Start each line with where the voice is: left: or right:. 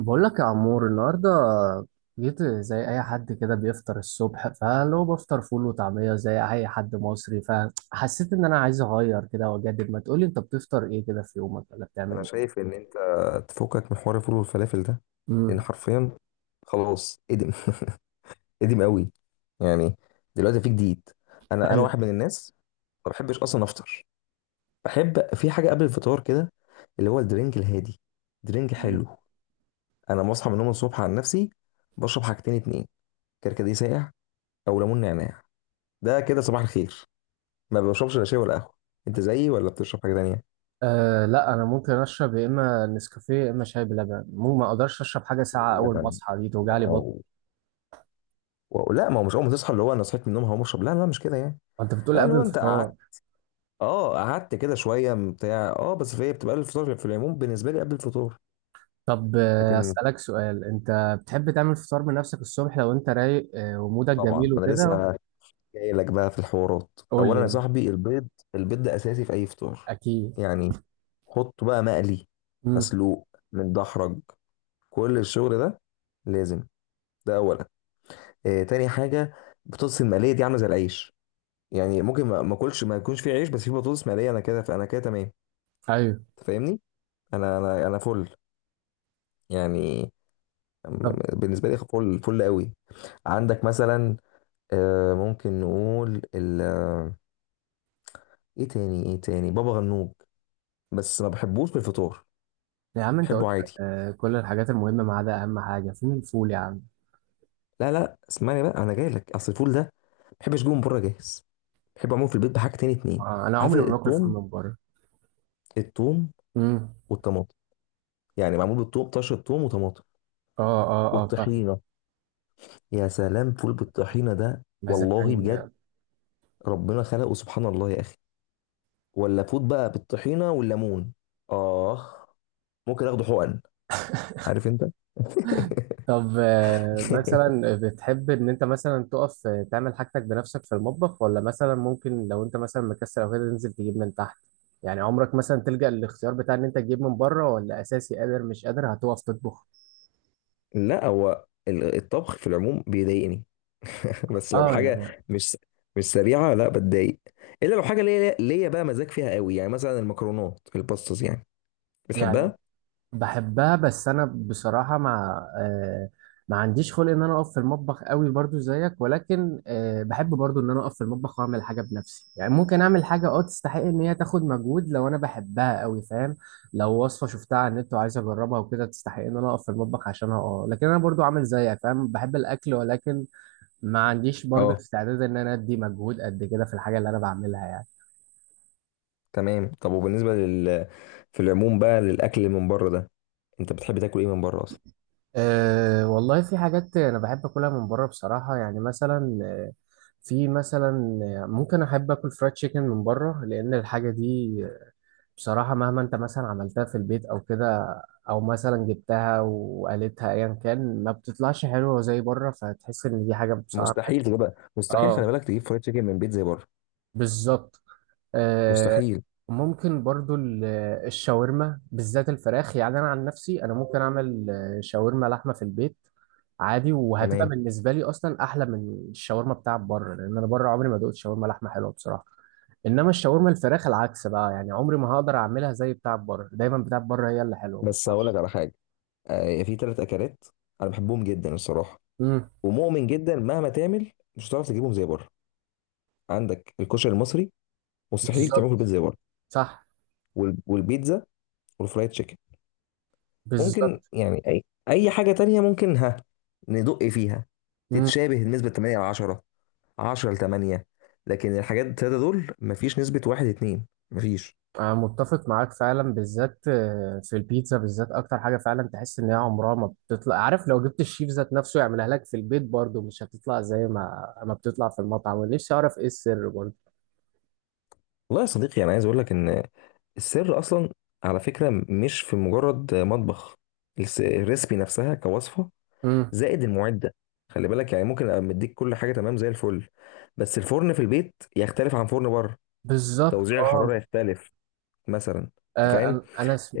right: بقول لك يا عمور النهارده، جيت زي اي حد كده بيفطر الصبح، فلو بفطر فول وطعميه زي اي حد مصري، فحسيت ان انا عايز اغير كده واجدد. ما تقولي انت بتفطر ايه كده في يومك، ولا بتعمل
left: انا
right: ايه؟
left: شايف ان انت تفكك من حوار الفول والفلافل ده، لان
right: امم.
left: حرفيا خلاص ادم ادم قوي. يعني دلوقتي في جديد. انا
right: ايوه.
left: واحد من الناس ما بحبش اصلا افطر. بحب في حاجه قبل الفطار كده، اللي هو الدرينج الهادي، درينج
right: مم.
left: حلو. انا بصحى من النوم الصبح عن نفسي بشرب حاجتين اتنين، كركديه ساقع او ليمون نعناع. ده كده صباح الخير. ما بشربش لا شاي ولا قهوه. انت زيي ولا بتشرب حاجه تانيه؟
right: آه، لا، انا ممكن اشرب يا اما نسكافيه يا اما شاي بلبن، مو ما اقدرش اشرب حاجه
left: شاي
right: ساعه اول ما
left: بلبن،
right: اصحى، دي توجع لي بطن.
left: واو. لا، ما هو مش اول ما تصحى اللي هو انا صحيت من النوم هقوم اشرب، لا لا مش كده يعني.
right: انت بتقول
left: لا اللي
right: قبل
left: هو انت قعدت،
right: الفطار؟
left: اه قعدت كده شويه بتاع، اه بس في إيه، بتبقى قبل الفطار في العموم، بالنسبه لي قبل الفطور.
right: طب،
left: لكن
right: اسالك سؤال. انت بتحب تعمل فطار بنفسك الصبح لو انت رايق ومودك
left: طبعا
right: جميل
left: انا
right: وكده؟
left: لسه جاي لك بقى في الحوارات.
right: قول لي
left: اولا يا
right: يعني.
left: صاحبي البيض، البيض ده اساسي في اي فطار.
right: اكيد.
left: يعني حطه بقى مقلي،
right: امم.
left: مسلوق، متدحرج، كل الشغل ده لازم. ده اولا. آه، تاني حاجه البطاطس المقليه، دي عامله زي العيش. يعني ممكن ما اكلش، ما يكونش فيه عيش بس فيه بطاطس مقليه، انا كده، فانا كده تمام.
right: ايوه.
left: أنت فاهمني. انا فل يعني،
right: طب.
left: بالنسبه لي فل فل قوي. عندك مثلا، ممكن نقول ال آه، ايه تاني، ايه تاني، بابا غنوج، بس ما بحبوش في الفطار،
right: يا عم انت
left: بحبه
right: قلت.
left: عادي.
right: كل الحاجات المهمه، ما عدا اهم حاجه، فين الفول يا عم؟
left: لا لا اسمعني بقى، انا جاي لك. اصل الفول ده ما بحبش جوه من بره جاهز، بحب اعمله في البيت بحاجه تاني اتنين.
right: آه، انا
left: عارف
right: عمري ما باكل فول
left: التوم،
right: من بره.
left: التوم
right: امم.
left: والطماطم، يعني معمول بالتوم طشه، التوم وطماطم،
right: اه، اه، اه، فاهم.
left: والطحينه. يا سلام، فول بالطحينه ده والله
right: مزقني.
left: بجد، ربنا خلقه، سبحان الله يا اخي. ولا فود بقى بالطحينه والليمون، اه، ممكن اخده حقن، عارف انت.
right: طب، مثلا بتحب ان انت مثلا تقف تعمل حاجتك بنفسك في المطبخ، ولا مثلا ممكن لو انت مثلا مكسل او كده تنزل تجيب من تحت؟ يعني عمرك مثلا تلجأ للاختيار بتاع ان انت تجيب من بره، ولا اساسي قادر مش قادر هتقف تطبخ؟
left: لا، هو الطبخ في العموم بيضايقني، بس لو
right: اه،
left: حاجه
right: يعني.
left: مش مش سريعه لا بتضايق. الا لو حاجه ليا ليا بقى، مزاج فيها قوي، يعني مثلا المكرونات، الباستاز يعني،
right: يعني
left: بتحبها.
right: بحبها، بس انا بصراحه مع ما عنديش خلق ان انا اقف في المطبخ قوي برضو زيك، ولكن بحب برضو ان انا اقف في المطبخ واعمل حاجه بنفسي. يعني ممكن اعمل حاجه تستحق ان هي تاخد مجهود لو انا بحبها قوي، فاهم؟ لو وصفه شفتها على النت وعايز اجربها وكده تستحق ان انا اقف في المطبخ عشانها. اه، لكن انا برضو عامل زيك، فاهم، بحب الاكل ولكن ما عنديش برضو
left: اه
right: استعداد ان انا ادي مجهود قد كده في الحاجه اللي انا بعملها يعني.
left: تمام. طب، وبالنسبه لل، في العموم بقى للاكل من بره ده، انت بتحب تاكل ايه من بره اصلا؟
right: أه، والله في حاجات أنا بحب أكلها من بره بصراحة. يعني مثلا في مثلا ممكن أحب آكل فرايد تشيكن من بره، لأن الحاجة دي بصراحة مهما أنت مثلا عملتها في البيت أو كده، أو مثلا جبتها وقالتها أيا كان ما بتطلعش حلوة زي بره، فتحس إن دي حاجة بصراحة.
left: مستحيل تجيبها، مستحيل، خلي
right: اه،
left: بالك تجيب فرايد تشيكن من بيت زي بره،
right: بالظبط. آه،
left: مستحيل.
right: ممكن برضو الشاورما، بالذات الفراخ. يعني انا عن نفسي انا ممكن اعمل شاورما لحمه في البيت عادي، وهتبقى
left: تمام.
right: بالنسبه لي اصلا احلى من الشاورما بتاعت بره، لان انا بره عمري ما دقت شاورما لحمه حلوه بصراحه. انما الشاورما الفراخ العكس بقى، يعني عمري ما هقدر اعملها زي بتاعت بره، دايما بتاعت بره هي اللي حلوه، ما
left: بس هقول لك
right: تعرفش.
left: على حاجه، في ثلاث اكلات انا بحبهم جدا الصراحه،
right: امم.
left: ومؤمن جدا مهما تعمل مش هتعرف تجيبهم زي بره. عندك الكشري المصري، مستحيل تعمله في
right: بالظبط.
left: البيت زي بره.
right: صح.
left: والبيتزا، والفرايد تشيكن. ممكن
right: بالظبط.
left: يعني اي اي حاجه تانية ممكن ها ندق فيها تتشابه نسبه 8 على 10، 10 ل 8، لكن الحاجات التلاته دول مفيش نسبه 1 2، مفيش.
right: أنا متفق معاك فعلا، بالذات في البيتزا بالذات أكتر حاجة فعلا تحس إن هي عمرها ما بتطلع، عارف لو جبت الشيف ذات نفسه يعملها لك في البيت برضه مش هتطلع زي ما بتطلع في المطعم، ونفسي أعرف إيه السر برضه.
left: والله يا صديقي، انا عايز اقول لك ان السر اصلا، على فكره، مش في مجرد مطبخ، الريسبي نفسها كوصفه،
right: امم.
left: زائد المعده. خلي بالك، يعني ممكن ابقى مديك كل حاجه تمام زي الفل، بس الفرن في البيت يختلف عن فرن بره،
right: بالظبط،
left: توزيع الحراره
right: اه.
left: يختلف مثلا. انت
right: آه،
left: فاهم.
right: أنا أنا س-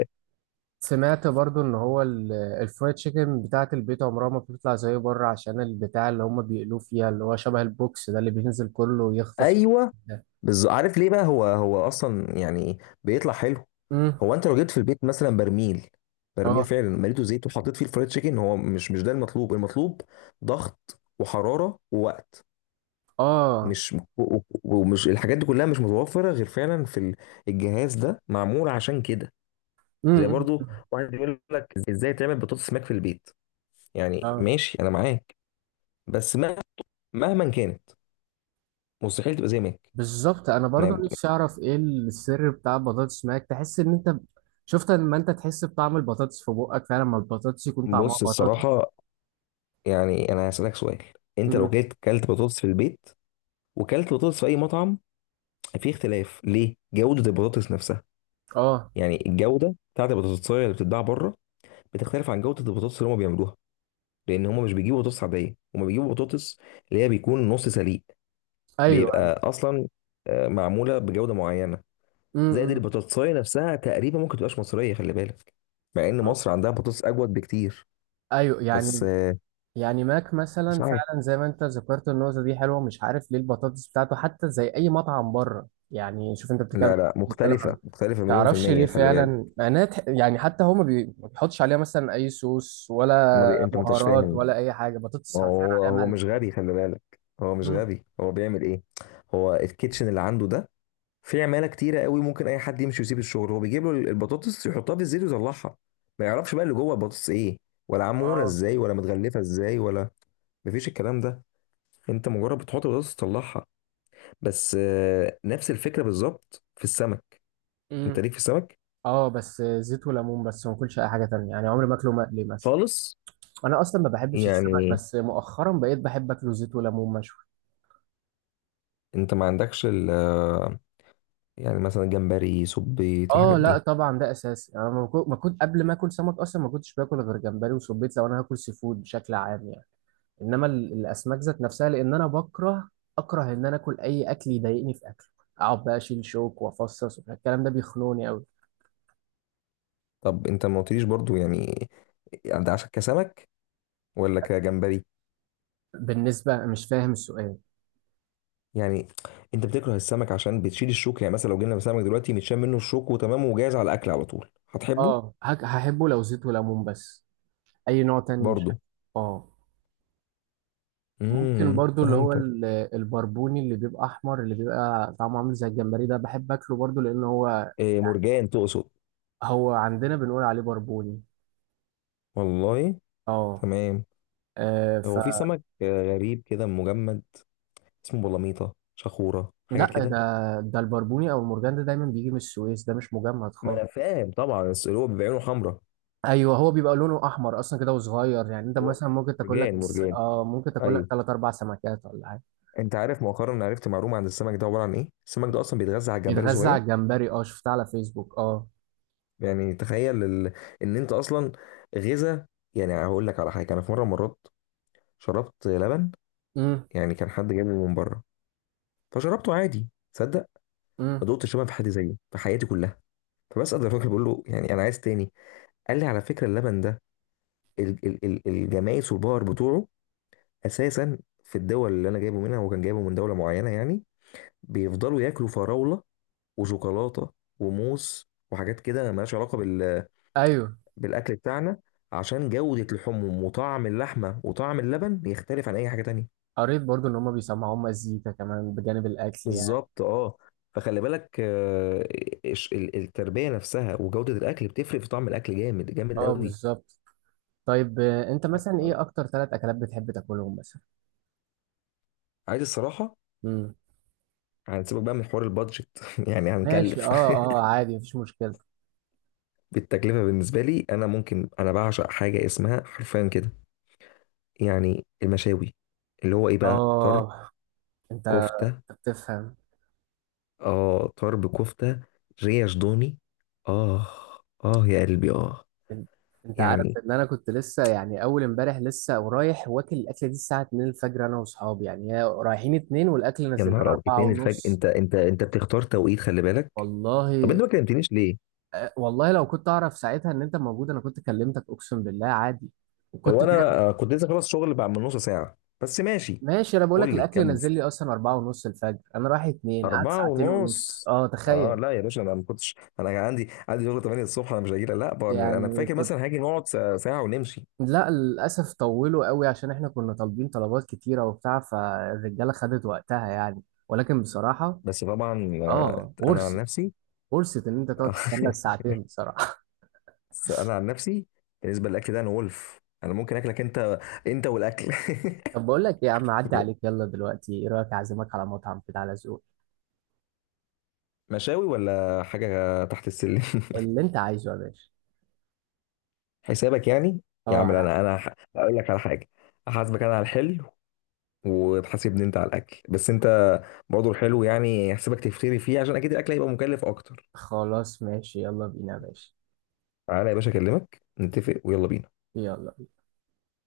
right: سمعت برضه إن هو الفرايد تشيكن بتاعة البيت عمرها ما بتطلع زي بره، عشان البتاع اللي هم بيقلوه فيها، اللي هو شبه البوكس ده اللي بينزل كله ويختص
left: ايوه
right: ده.
left: بالظبط. عارف ليه بقى هو اصلا يعني بيطلع حلو؟
right: امم.
left: هو انت لو جبت في البيت مثلا برميل، برميل
right: اه.
left: فعلا مليته زيت وحطيت فيه الفرايد تشيكن، هو مش ده المطلوب. المطلوب ضغط وحراره ووقت،
right: اه.
left: مش و- و- ومش الحاجات دي كلها مش متوفره غير فعلا في الجهاز ده، معمول عشان كده. زي
right: امم.
left: برضو واحد بيقول لك ازاي تعمل بطاطس ماك في البيت، يعني ماشي انا معاك، بس مهما كانت مستحيل تبقى زي ماك.
right: بالظبط، انا برضو
left: ما
right: نفسي اعرف ايه السر بتاع البطاطس معاك، تحس ان انت شفت لما انت تحس بطعم البطاطس في بقك فعلا، لما البطاطس يكون طعمها
left: بص
right: بطاطس.
left: الصراحه، يعني انا هسالك سؤال، انت لو
right: امم.
left: جيت كلت بطاطس في البيت وكلت بطاطس في اي مطعم، في اختلاف ليه جوده البطاطس نفسها.
right: اه.
left: يعني الجوده بتاعت البطاطس اللي بتتباع بره بتختلف عن جوده البطاطس اللي هم بيعملوها، لان هم مش بيجيبوا بطاطس عاديه، هم بيجيبوا بطاطس اللي هي بيكون نص سليق،
right: ايوه.
left: بيبقى اصلا معموله بجوده معينه. زائد
right: امم.
left: البطاطساية نفسها تقريبا ممكن تبقاش مصرية، خلي بالك، مع ان مصر عندها بطاطس اجود بكتير،
right: ايوه،
left: بس
right: يعني. يعني ماك
left: مش
right: مثلا
left: عارف.
right: فعلا زي ما انت ذكرت، النقطه دي حلوه، مش عارف ليه البطاطس بتاعته حتى زي اي مطعم بره. يعني شوف انت بتتكلم،
left: لا لا،
right: بتتكلم
left: مختلفة
right: عن،
left: مختلفة مليون في
right: تعرفش ليه
left: المية، خلي بالك.
right: فعلا، معناها يعني حتى هو ما بيحطش عليها مثلا اي صوص، ولا
left: ما بي... انت ما انتش
right: بهارات،
left: فاهم.
right: ولا اي حاجه، بطاطس
left: هو
right: حرفيا
left: هو
right: عليها
left: هو
right: ملح.
left: مش غبي، خلي بالك. هو مش
right: مم.
left: غبي، هو بيعمل ايه، هو الكيتشن اللي عنده ده في عمالة كتيرة قوي، ممكن اي حد يمشي ويسيب الشغل، هو بيجيب له البطاطس يحطها في الزيت ويطلعها. ما يعرفش بقى اللي جوه البطاطس ايه، ولا معمولة
right: اه.
left: ازاي، ولا متغلفة ازاي، ولا، مفيش الكلام ده، انت مجرد بتحط البطاطس تطلعها بس. نفس الفكرة بالظبط في السمك. انت
right: مم.
left: ليك في السمك
right: اه، بس زيت وليمون، بس ما اكلش اي حاجه تانية يعني، عمري ما اكله مقلي مثلا.
left: خالص.
right: انا اصلا ما بحبش السمك،
left: يعني
right: بس مؤخرا بقيت بحب اكله زيت وليمون مشوي.
left: انت ما عندكش ال آه، يعني مثلا جمبري، سبيط، الحاجات
right: اه، لا
left: دي؟
right: طبعا ده اساسي، انا ما كنت قبل ما اكل سمك اصلا ما كنتش باكل غير جمبري وسبيط لو انا هاكل سي فود بشكل عام يعني. انما الاسماك ذات نفسها، لان انا اكره ان انا اكل اي اكل يضايقني في اكله. اقعد بقى اشيل شوك وافصص وبتاع. الكلام ده بيخنقني قوي.
left: طب انت ما قلتليش برضو يعني، يعني ده عشان كسمك ولا كجمبري؟
right: بالنسبه، مش فاهم السؤال.
left: يعني انت بتكره السمك عشان بتشيل الشوك؟ يعني مثلا لو جينا سمك دلوقتي متشال منه الشوك وتمام وجاهز على الاكل على طول، هتحبه؟
right: اه، هحبه لو زيت وليمون بس. اي نوع تاني مش أكل.
left: برضو.
right: اه. ممكن
left: امم،
right: برضو اللي هو
left: فهمتك.
right: البربوني، اللي بيبقى احمر، اللي بيبقى طعمه عامل زي الجمبري، ده بحب اكله برضو لان هو.
left: إيه مرجان تقصد؟
right: هو عندنا بنقول عليه بربوني.
left: والله؟
right: اه،
left: تمام.
right: آه، ف
left: هو في سمك غريب كده مجمد، اسمه بلاميطه، شخوره، حاجه
right: لا،
left: كده.
right: ده البربوني او المرجان ده دايما بيجي من السويس، ده مش مجمد
left: ما
right: خالص.
left: انا فاهم طبعا، بس اللي هو بيبقى عينه حمراء.
right: ايوه، هو بيبقى لونه احمر اصلا كده وصغير، يعني انت
left: هو
right: مثلا ممكن تاكل لك
left: مرجان،
right: بس،
left: مرجان،
right: اه، ممكن تاكل لك
left: ايوه.
right: ثلاث اربع سمكات ولا حاجه.
left: انت عارف، مؤخرا عرفت معلومه عن السمك ده، عباره عن ايه؟ السمك ده اصلا بيتغذى على الجمبري
right: بيتغذى
left: الصغير.
right: على الجمبري، اه شفتها على فيسبوك، اه.
left: يعني تخيل ال... ان انت اصلا غذا. يعني هقول لك على حاجه، انا في مره، مرات شربت لبن،
right: امم.
left: يعني كان حد جايبه من بره، فشربته عادي. تصدق ما
right: امم.
left: دقتش لبن في حد زيه في حياتي كلها. فبسأل الراجل، بقول له يعني انا عايز تاني. قال لي على فكره اللبن ده، الجمايس والبار بتوعه اساسا في الدول اللي انا جايبه منها، هو كان جايبه من دوله معينه يعني، بيفضلوا ياكلوا فراوله وشوكولاته وموز وحاجات كده مالهاش علاقه بال...
right: ايوه.
left: بالاكل بتاعنا. عشان جوده لحومهم وطعم اللحمه وطعم اللبن يختلف عن اي حاجه تانية.
right: قريت برضو ان هما بيسمعوهم مزيكا كمان بجانب الاكل يعني.
left: بالظبط، اه. فخلي بالك التربيه نفسها وجوده الاكل بتفرق في طعم الاكل، جامد جامد
right: اه،
left: قوي.
right: بالظبط. طيب، انت مثلا ايه اكتر ثلاث اكلات بتحب تاكلهم مثلا؟
left: عايز الصراحه
right: امم.
left: هنسيبك بقى من حوار البادجت، يعني
right: ماشي،
left: هنكلف.
right: اه، اه، عادي مفيش مشكلة.
left: بالتكلفة بالنسبة لي، أنا ممكن أنا بعشق حاجة اسمها حرفيا كده، يعني المشاوي، اللي هو إيه بقى، طرب،
right: اه. انت،
left: كفتة،
right: أنت بتفهم.
left: آه طرب كفتة، ريش ضاني، آه، آه يا قلبي آه.
right: ان- انت عارف
left: يعني
right: ان انا كنت لسه، يعني اول امبارح لسه ورايح واكل الاكله دي الساعه 2 الفجر، انا واصحابي، يعني هي رايحين 2، والاكل
left: يا
right: نزل لنا
left: نهار أبيض،
right: 4
left: اتنين الفجر؟
right: ونص
left: أنت بتختار توقيت، خلي بالك. طب
right: والله.
left: أنت ما كلمتنيش ليه؟
right: والله لو كنت اعرف ساعتها ان انت موجود انا كنت كلمتك، اقسم بالله عادي. وكنت.
left: هو أنا كنت لسه خلاص شغل بعد من نص ساعة، بس ماشي.
right: ماشي، انا بقول لك
left: قول لي
right: الاكل
left: كمل.
right: نزل لي اصلا 4:30 الفجر، انا رايح اتنين، قعد
left: أربعة
right: ساعتين ونص،
left: ونص؟
right: اه
left: اه
right: تخيل.
left: لا يا باشا، انا ما كنتش، انا كان عندي شغل 8 الصبح، انا مش هاجي لا بقى، انا
right: يعني
left: فاكر
right: كنت.
left: مثلا هاجي نقعد ساعة ساعة ونمشي.
right: لا للاسف طولوا قوي عشان احنا كنا طالبين طلبات كتيره وبتاع، فالرجاله خدت وقتها يعني. ولكن بصراحه.
left: بس طبعا
right: اه،
left: انا عن نفسي.
right: ورثت ان انت تقعد تستنى الساعتين بصراحه.
left: انا عن نفسي بالنسبة للاكل ده انا ولف، انا ممكن اكلك انت، انت والاكل.
right: طب بقول لك إيه يا عم، عدي عليك، يلا دلوقتي ايه رايك اعزمك على مطعم كده على ذوقك؟
left: مشاوي ولا حاجة تحت السلم.
right: اللي انت عايزه يا باشا.
left: حسابك يعني. يا
right: اه،
left: عم
right: على
left: لا، انا
right: حسب.
left: انا هقول لك على حاجة، احاسبك انا على الحلو وتحاسبني انت على الاكل، بس انت برضه الحلو يعني احسبك تفتري فيه، عشان اكيد الاكل هيبقى مكلف اكتر.
right: خلاص ماشي يلا بينا يا باشا.
left: تعالى يا باشا اكلمك نتفق، ويلا بينا.
right: يلا.